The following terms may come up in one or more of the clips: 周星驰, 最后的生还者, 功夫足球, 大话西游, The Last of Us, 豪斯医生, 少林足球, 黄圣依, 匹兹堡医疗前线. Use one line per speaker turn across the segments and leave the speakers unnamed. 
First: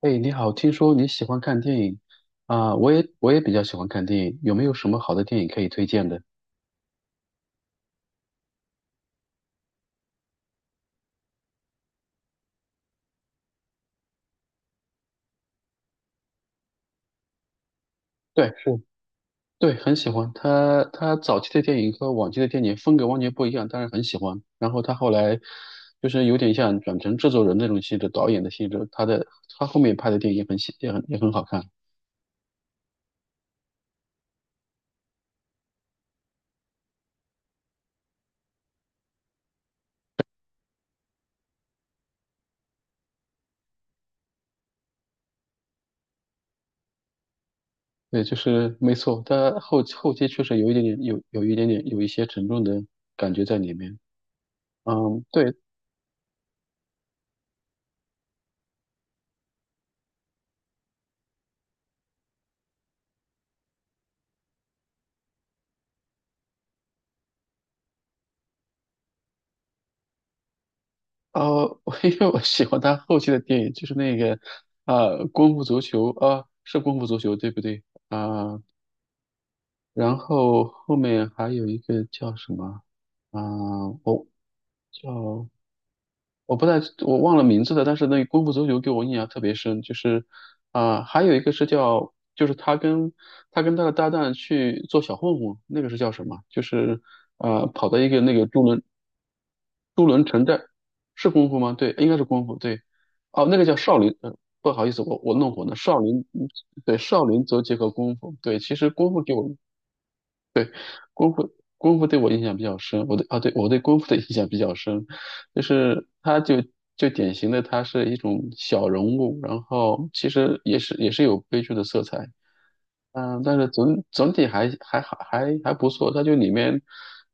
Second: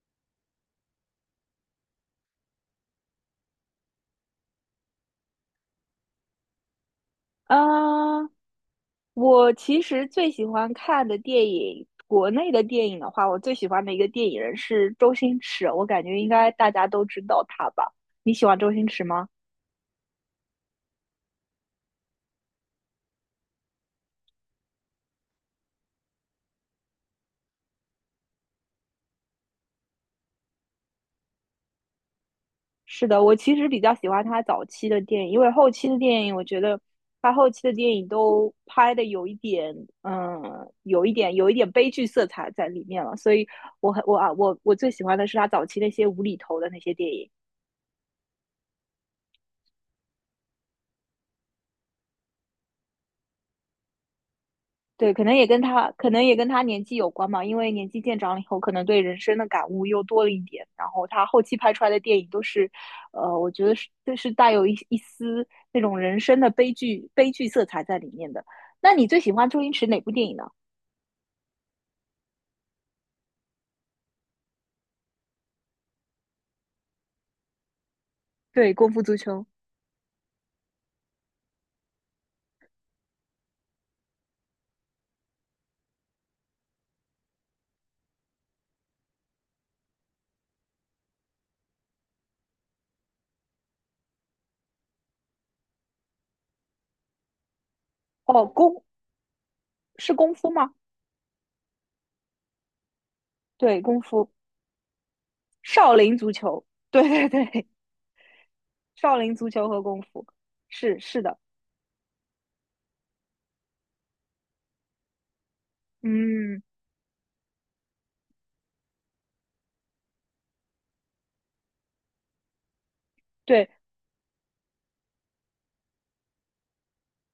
哎，你好，听说你喜欢看电影。我也比较喜欢看电影，有没有什么好的电影可以推荐的？
啊，我其实最喜欢看的电影，国内的电影的话，我最喜欢的一个电影人是周星驰，我感觉应该大家都知道他吧？你喜
对，
欢周
是。
星驰吗？
对，很喜欢。他早期的电影和往期的电影风格完全不一样，但是很喜欢。然后他后来就是有点像转成制作人那种性质，导演的性质。他后面拍的电影也很喜也很也很好看。
是的，我其实比较喜欢他早期的电影，因为后期的电影，我觉得他后期的电影都拍的有一点，嗯，悲剧色彩在里面了，所以我很我啊我我最喜欢的是他早期那些无厘头的那些电影。
对，就是没错，他后期确实有一些沉重的感觉在里面。
对，
嗯，
可能也
对。
跟他，可能也跟他年纪有关嘛，因为年纪渐长了以后，可能对人生的感悟又多了一点。然后他后期拍出来的电影都是，我觉得是都是带有一丝那种人生的悲剧色彩在里面的。那你最喜欢周星驰哪部电影呢？
哦，我因为我喜欢他后期的电影，就是那个功夫足球》啊，是《功夫足球》对不对？啊，
对，《功夫足球》。
然后后面还有一个叫什么？啊，我叫我不太我忘了名字了，但是那个《功夫足球》给我印象特别深，就是还有一个是叫，就是他跟他的搭档去做小混混，那个是叫什么？就是跑到一个那个
哦，
渡
是
轮
功
城
夫
寨
吗？
是功夫吗？对，应该是功夫。对。哦，那个叫
对，
少
功
林。
夫，
不好意思，我弄混了。
少
少
林
林，
足
嗯。
球。
对，少
对
林
对
则
对，
结合功夫。对，其实功
少
夫给
林足
我。
球和功夫，是是
功
的，
夫功夫对我印象比较深，我对功夫的印象比较深，就是他就
嗯，
就典型的他是一种小人物，然后其实也是有悲剧的色彩。嗯，但是
对。
总体还好还不错。他就里面，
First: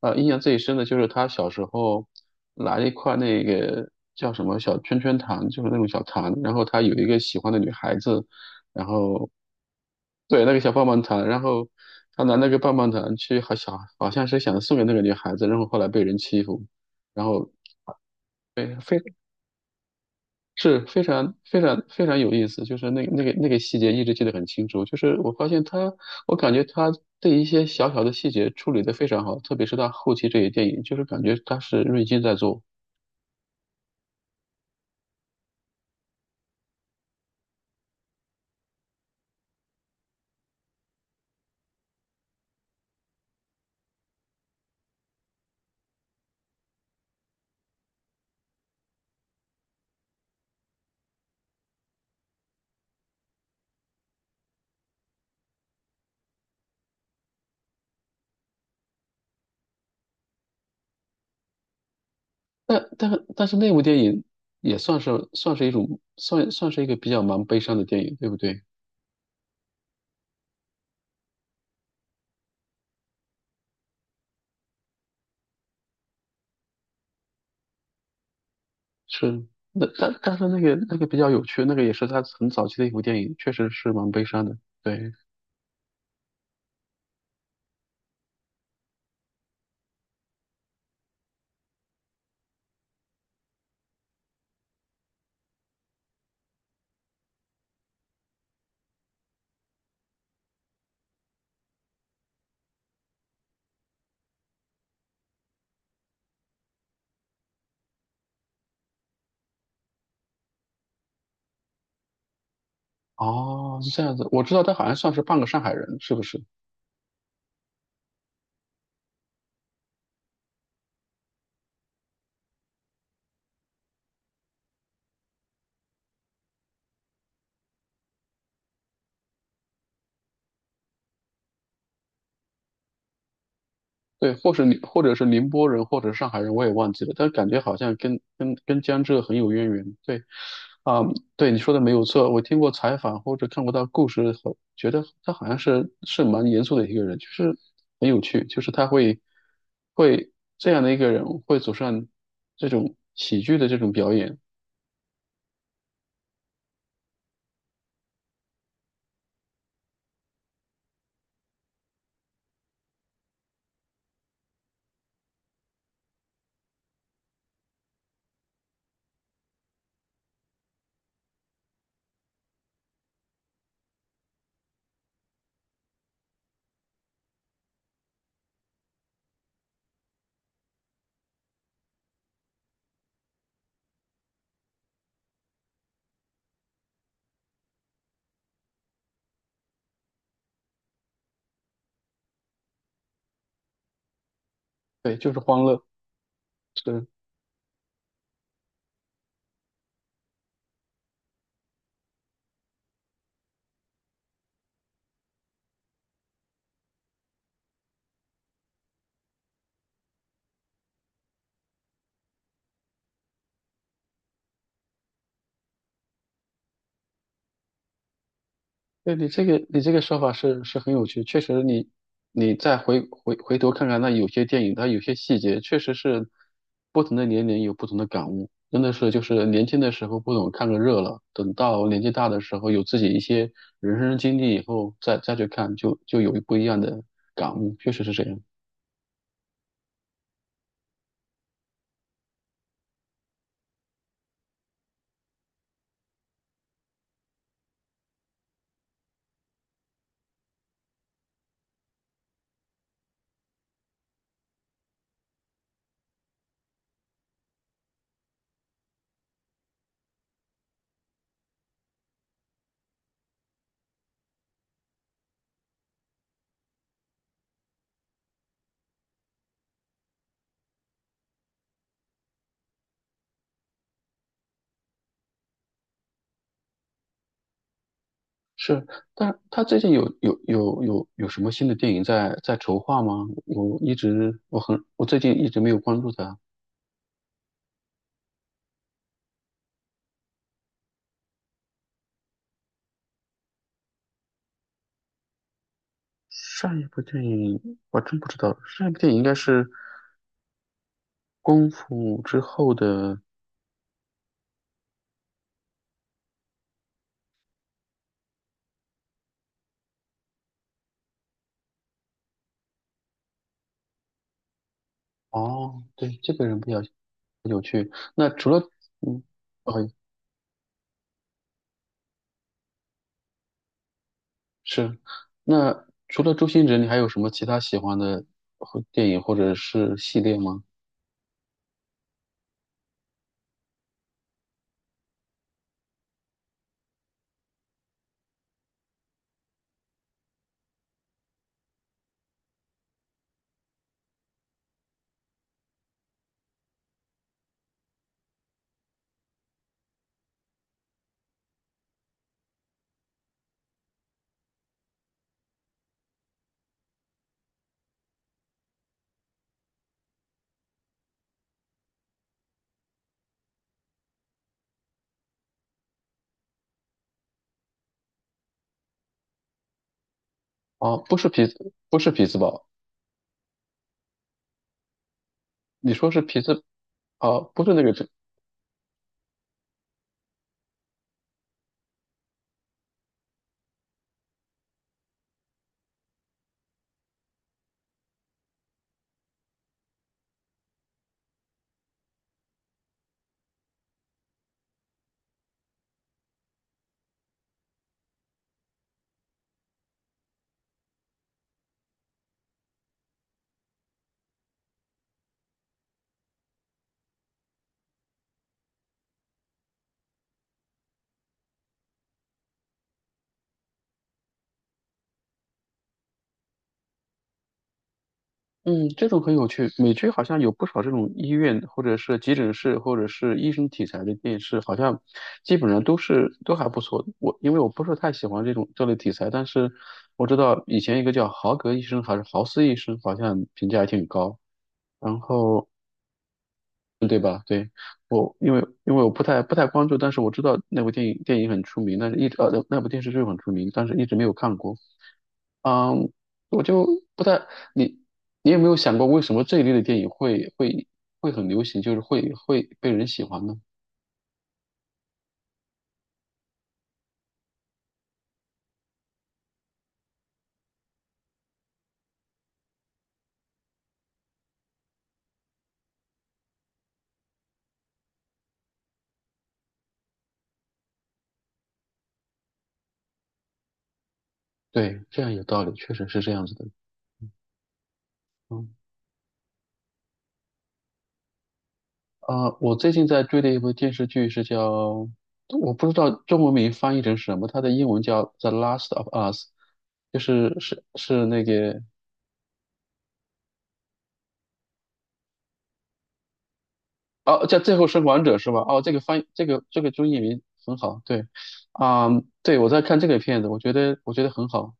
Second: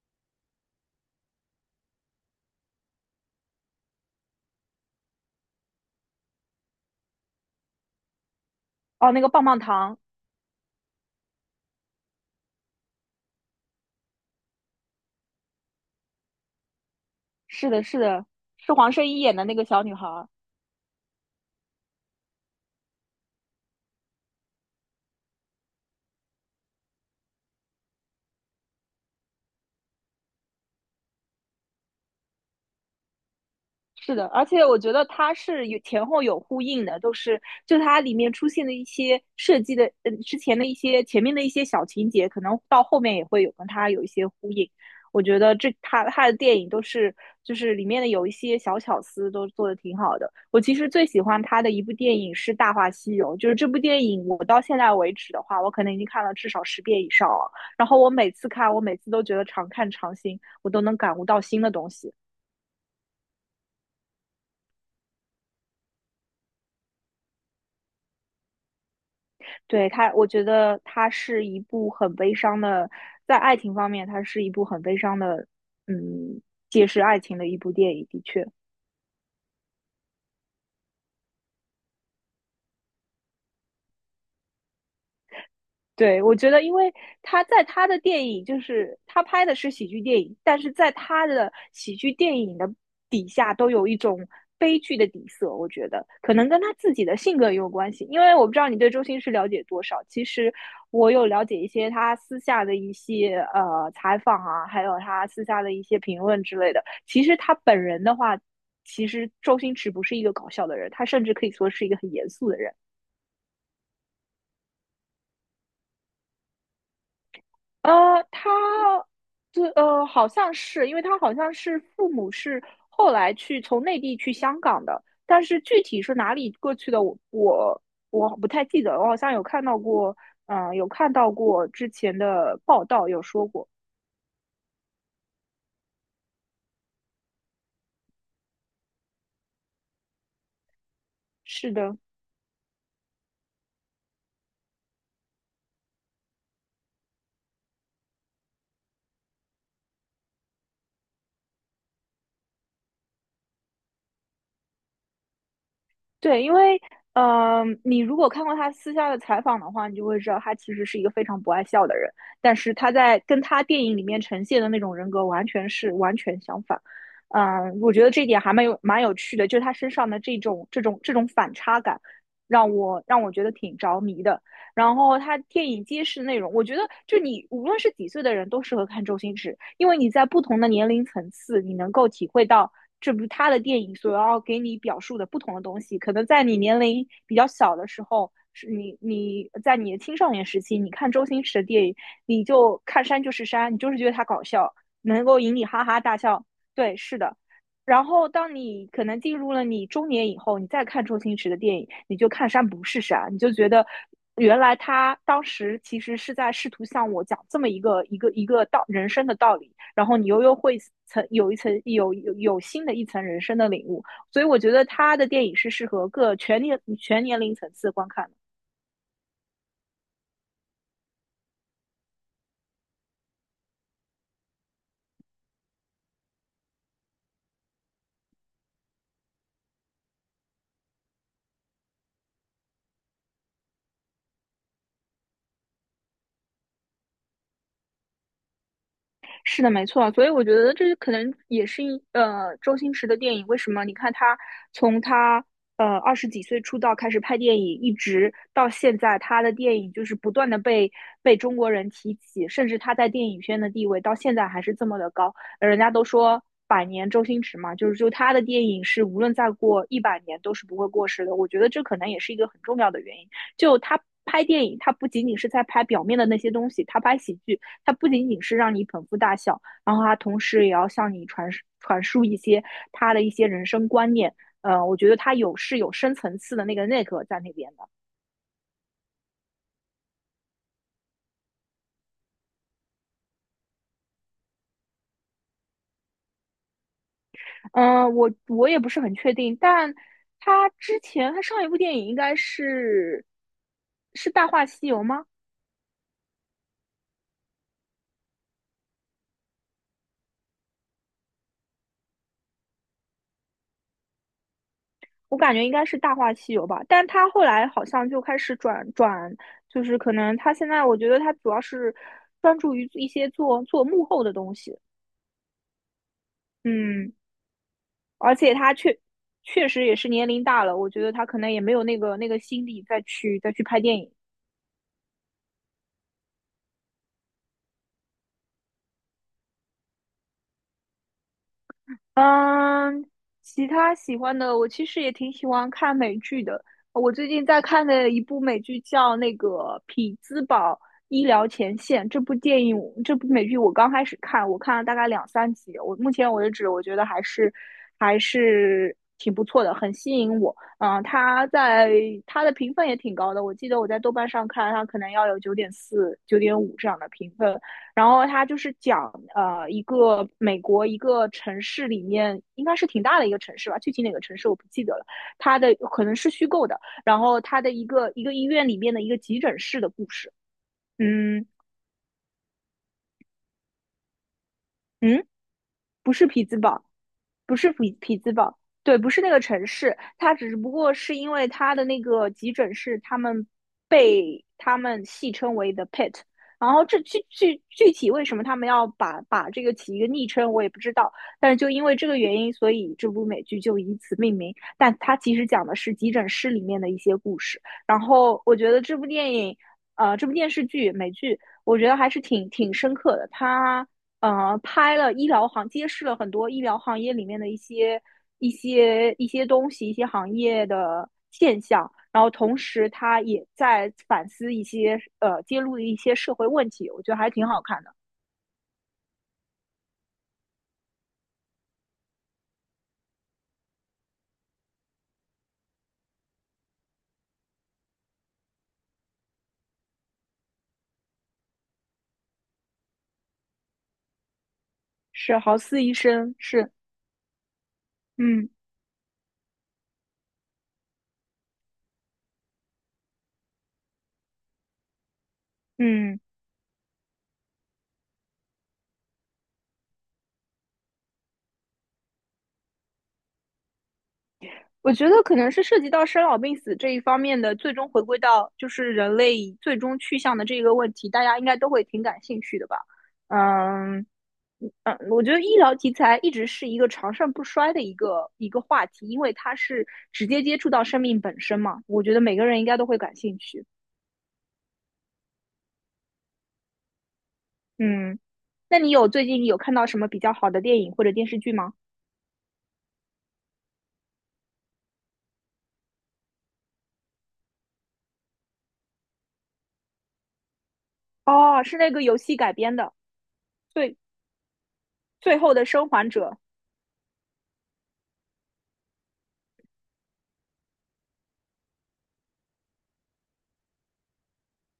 印象最深的就是他小时候拿一块那个叫什么小圈圈糖，就是那种小糖，然后他有一个喜欢的女孩子。然
哦，那
后
个棒棒糖。
对，那个小棒棒糖，然后他拿那个棒棒糖去，好像是想送给那个女孩子，然后后来被人欺负。然后
是的，是的，是
对，
黄
非
圣依演的那个小女孩儿。
是非常非常非常有意思，就是那个细节一直记得很清楚，就是我发现他，我感觉他对一些小小的细节处理得非常好，特别是他后期这些电影，就是感觉他是瑞金在做。
是的，而且我觉得它是有前后有呼应的，都是就它里面出现的一些设计的，嗯，之前的一些前面的一些小情节，可能到后面也会有跟它有一些呼应。我觉得他的电影都是就是里面的有一些小巧思都做的挺好的。我其实最喜欢他的一部电影是《大话西游》，就是这部电影我到现在为止的话，我可能已经看了至少10遍以上了。然后我每次都觉得常看常新，我都能感悟到新的东西。
但但但是那部电影也算是算是一种算算是一个比较蛮悲伤的电影，对不对？
对，它，我觉得它是一部很悲伤的，在爱情方面，它是一部很悲伤的，嗯，揭示爱情的一部电影，的确。
是。那但是那个那个比较有趣，那个也是他很早期的一部电影，确实是蛮悲伤的。对。
对，我觉得，因为他在他的电影，就是他拍的是喜剧电影，但是在他的喜剧电影的底下都有一种悲剧的底色。我觉得可能跟他自己的性格也有关系，因为我不知道你对周星驰了解多少。其实我有了解一些他私下的一些采访啊，还有他私下的一些评论之类的。其实他本人的话，其实周星驰不是一个搞笑的人，他甚至可以说是一个很严肃的人。
哦，是这样子，我知道他好像算是半个上海人，是不是？
他，好像是，因为他好像是父母是后来从内地去香港的，但是具体是哪里过去的，我不太记得了，我好像有看到过，有看到过之前的报道有说过，
对，或者是宁波人，或者是上海人，我也忘记了，但感觉好像跟江浙很有渊源。对。啊、对你
是
说的没
的。
有错，我听过采访或者看过他故事后，觉得他好像是蛮严肃的一个人，就是很有趣，就是他会会这样的一个人会走上这种喜剧的这种表演。
对，因为你如果看过他私下的采访的话，你就会知道他其实是一个非常不爱笑的人，但是他在跟他电影里面呈现的那种人格完全相反。我觉得这一点还蛮有趣的，就是他身上的这种反差感，让我觉得挺着迷的。然后他电影揭示内容，我觉得就你无论是几岁的人都适合看周星驰，因为你在不同的年龄层次，你能够体会到这部他的电影所要给你表述的不同的东西。可能在你年龄比较小的时候，是你你在你的青少年时期，你看周星驰的电影，你就看山就是山，你就是觉得他搞笑，
对，
能
就是
够引
欢
你
乐，
哈哈大笑。对，
是。
是的。然后，当你可能进入了你中年以后，你再看周星驰的电影，你就看山不是山，你就觉得原来他当时其实是在试图向我讲这么一个人生的道理，然后你又会层有一层有有有新的一层人生的领悟，所以我觉得他的电影是适合各全年全年龄层次观看的。
你这个说法是很有趣，确实你你再回头看看那有些电影，它有些细节确实是不同的年龄有不同的感悟，真的是就是年轻的时候不懂看个热闹，等到年纪大的时候有自己一些人生经历以后再去看就有不一样的感悟，确实是这样。
是的，没错，所以我觉得这可能也是周星驰的电影。为什么？你看他从他20几岁出道开始拍电影，一直到现在，他的电影就是不断的被中国人提起，甚至他在电影圈的地位到现在还是这么的高。人家都说百年周星驰嘛，就他的电影是无论再过100年都是不会过时的。我觉得这可能也是一个很重要的原因。就他拍电影，他不仅仅是在拍表面的那些东西，他拍喜剧。它不仅仅是让你捧腹大笑，然后它同时也要向你传输一些他的一些人生观念。我觉得它是有深层次的那个内核在那边的。
是。但是他最近有什么新的电影在筹划吗？我最近一直没有关注他。
我也不是很确定，但他之前他上一部电影应该是《大话西游》吗？
上一部电影我真不知道，上一部电影应该是《功夫》之后的。
我感觉应该是《大话西游》吧，但他后来好像就开始转转，就是可能他现在我觉得他主要是专注于一些做做幕后的东西。
哦，对，这个人比较
嗯，
有趣。那
而
除
且
了
他确
嗯。
确实
哦，
也是年龄大了，我觉得他可能也没有那个心力再去拍电影。
是。那除了周星驰，你还有什么其他喜欢的或电影或者是系列吗？
嗯，其他喜欢的，我其实也挺喜欢看美剧的。我最近在看的一部美剧叫那个《匹兹堡医疗前线》，这部电影，这部美剧我刚开始看，我看了大概两三集。我目前为止，我觉得还是挺不错的，很吸引我。嗯，它在它的评分也挺高的，我记得我在豆瓣上看，它可能要有9.4、9.5这样的评分。然后他就是讲一个美国一个城市里面应该是挺大的一个城市吧，具体哪个城市我不记得了。它的可能是虚构的，然后他的一个医院里面的一个急诊室的故事。
哦，不是
嗯
匹兹，不是匹兹堡。
嗯，
你说
不
是
是
匹
匹兹
兹？
堡，
哦，
不
不
是
是那
匹
个
匹兹堡，对，不是那个城市，它只不过是因为它的那个急诊室，被他们戏称为 the pit。然后这具体为什么他们要把这个起一个昵称，我也不知道。但是就因为这个原因，所以这部美剧就以此命名。但它其实讲的是急诊室里面的一些故事。然后我觉得这部电影，这部电视剧美剧，我觉得还是挺深刻的。它呃，拍了医疗行，揭示了很多医疗行业里面的一些东西，一些行业的现象。然后同时，他也在反思一些揭露的一些社会问题，我觉得还挺好看的。
嗯。这种很有趣。美剧好像有不少这种医院，或者是急诊室，或者是医生题材的电视，好像基本上都是都还不错。我因为我不喜欢这种这类题材，但是我知道以前一个叫豪格医生还是豪斯医生，好像评价还挺高。然
是豪
后
斯医生，是。
嗯，对吧？对。我
嗯
因为因为我不太不太关注，但是我知道那部电影电影很出名，但是一直那部电视剧很出名，但是一直没有看过。嗯，
嗯。
我就不太。你有没有想过为什么这一类的电影会很流行，就是会被人喜欢呢？
我觉得可能是涉及到生老病死这一方面的，最终回归到就是人类最终去向的这个问题，大家应该都会挺感兴趣的吧？嗯嗯，我觉得医疗题材一直是一个长盛不衰的一个话题，因为它是直接接触到生命本身嘛，我觉得每个人应该都会感兴趣。
对，这样有道理，确实是这样子的。
嗯，
嗯。
那你最近有看到什么比较好的电影或者电视剧吗？
啊、我最近在追的一部电视剧是叫，我不知道中文名翻译成什么，它的英文叫《The Last of Us》，就是是那
哦，是
个。
那个游戏改编的，最最后的生还者。
哦，叫《最后生还者》是吧？哦，这个翻译这个中译名很好。对。啊、对我在看这个片子，我觉得很好。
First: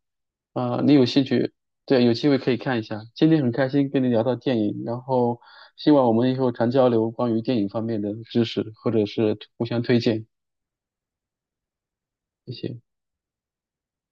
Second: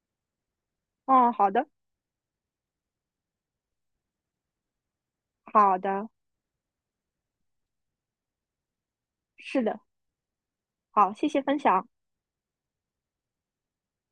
啊，你有兴
哦，好
趣？
的，
对，有机会可以看一下。今天很开心跟你聊到电影，然后
好
希望
的，
我们以后常交流关于电影方面的知识，或者是
是
互
的。
相推荐。
好，谢谢分享。
谢谢。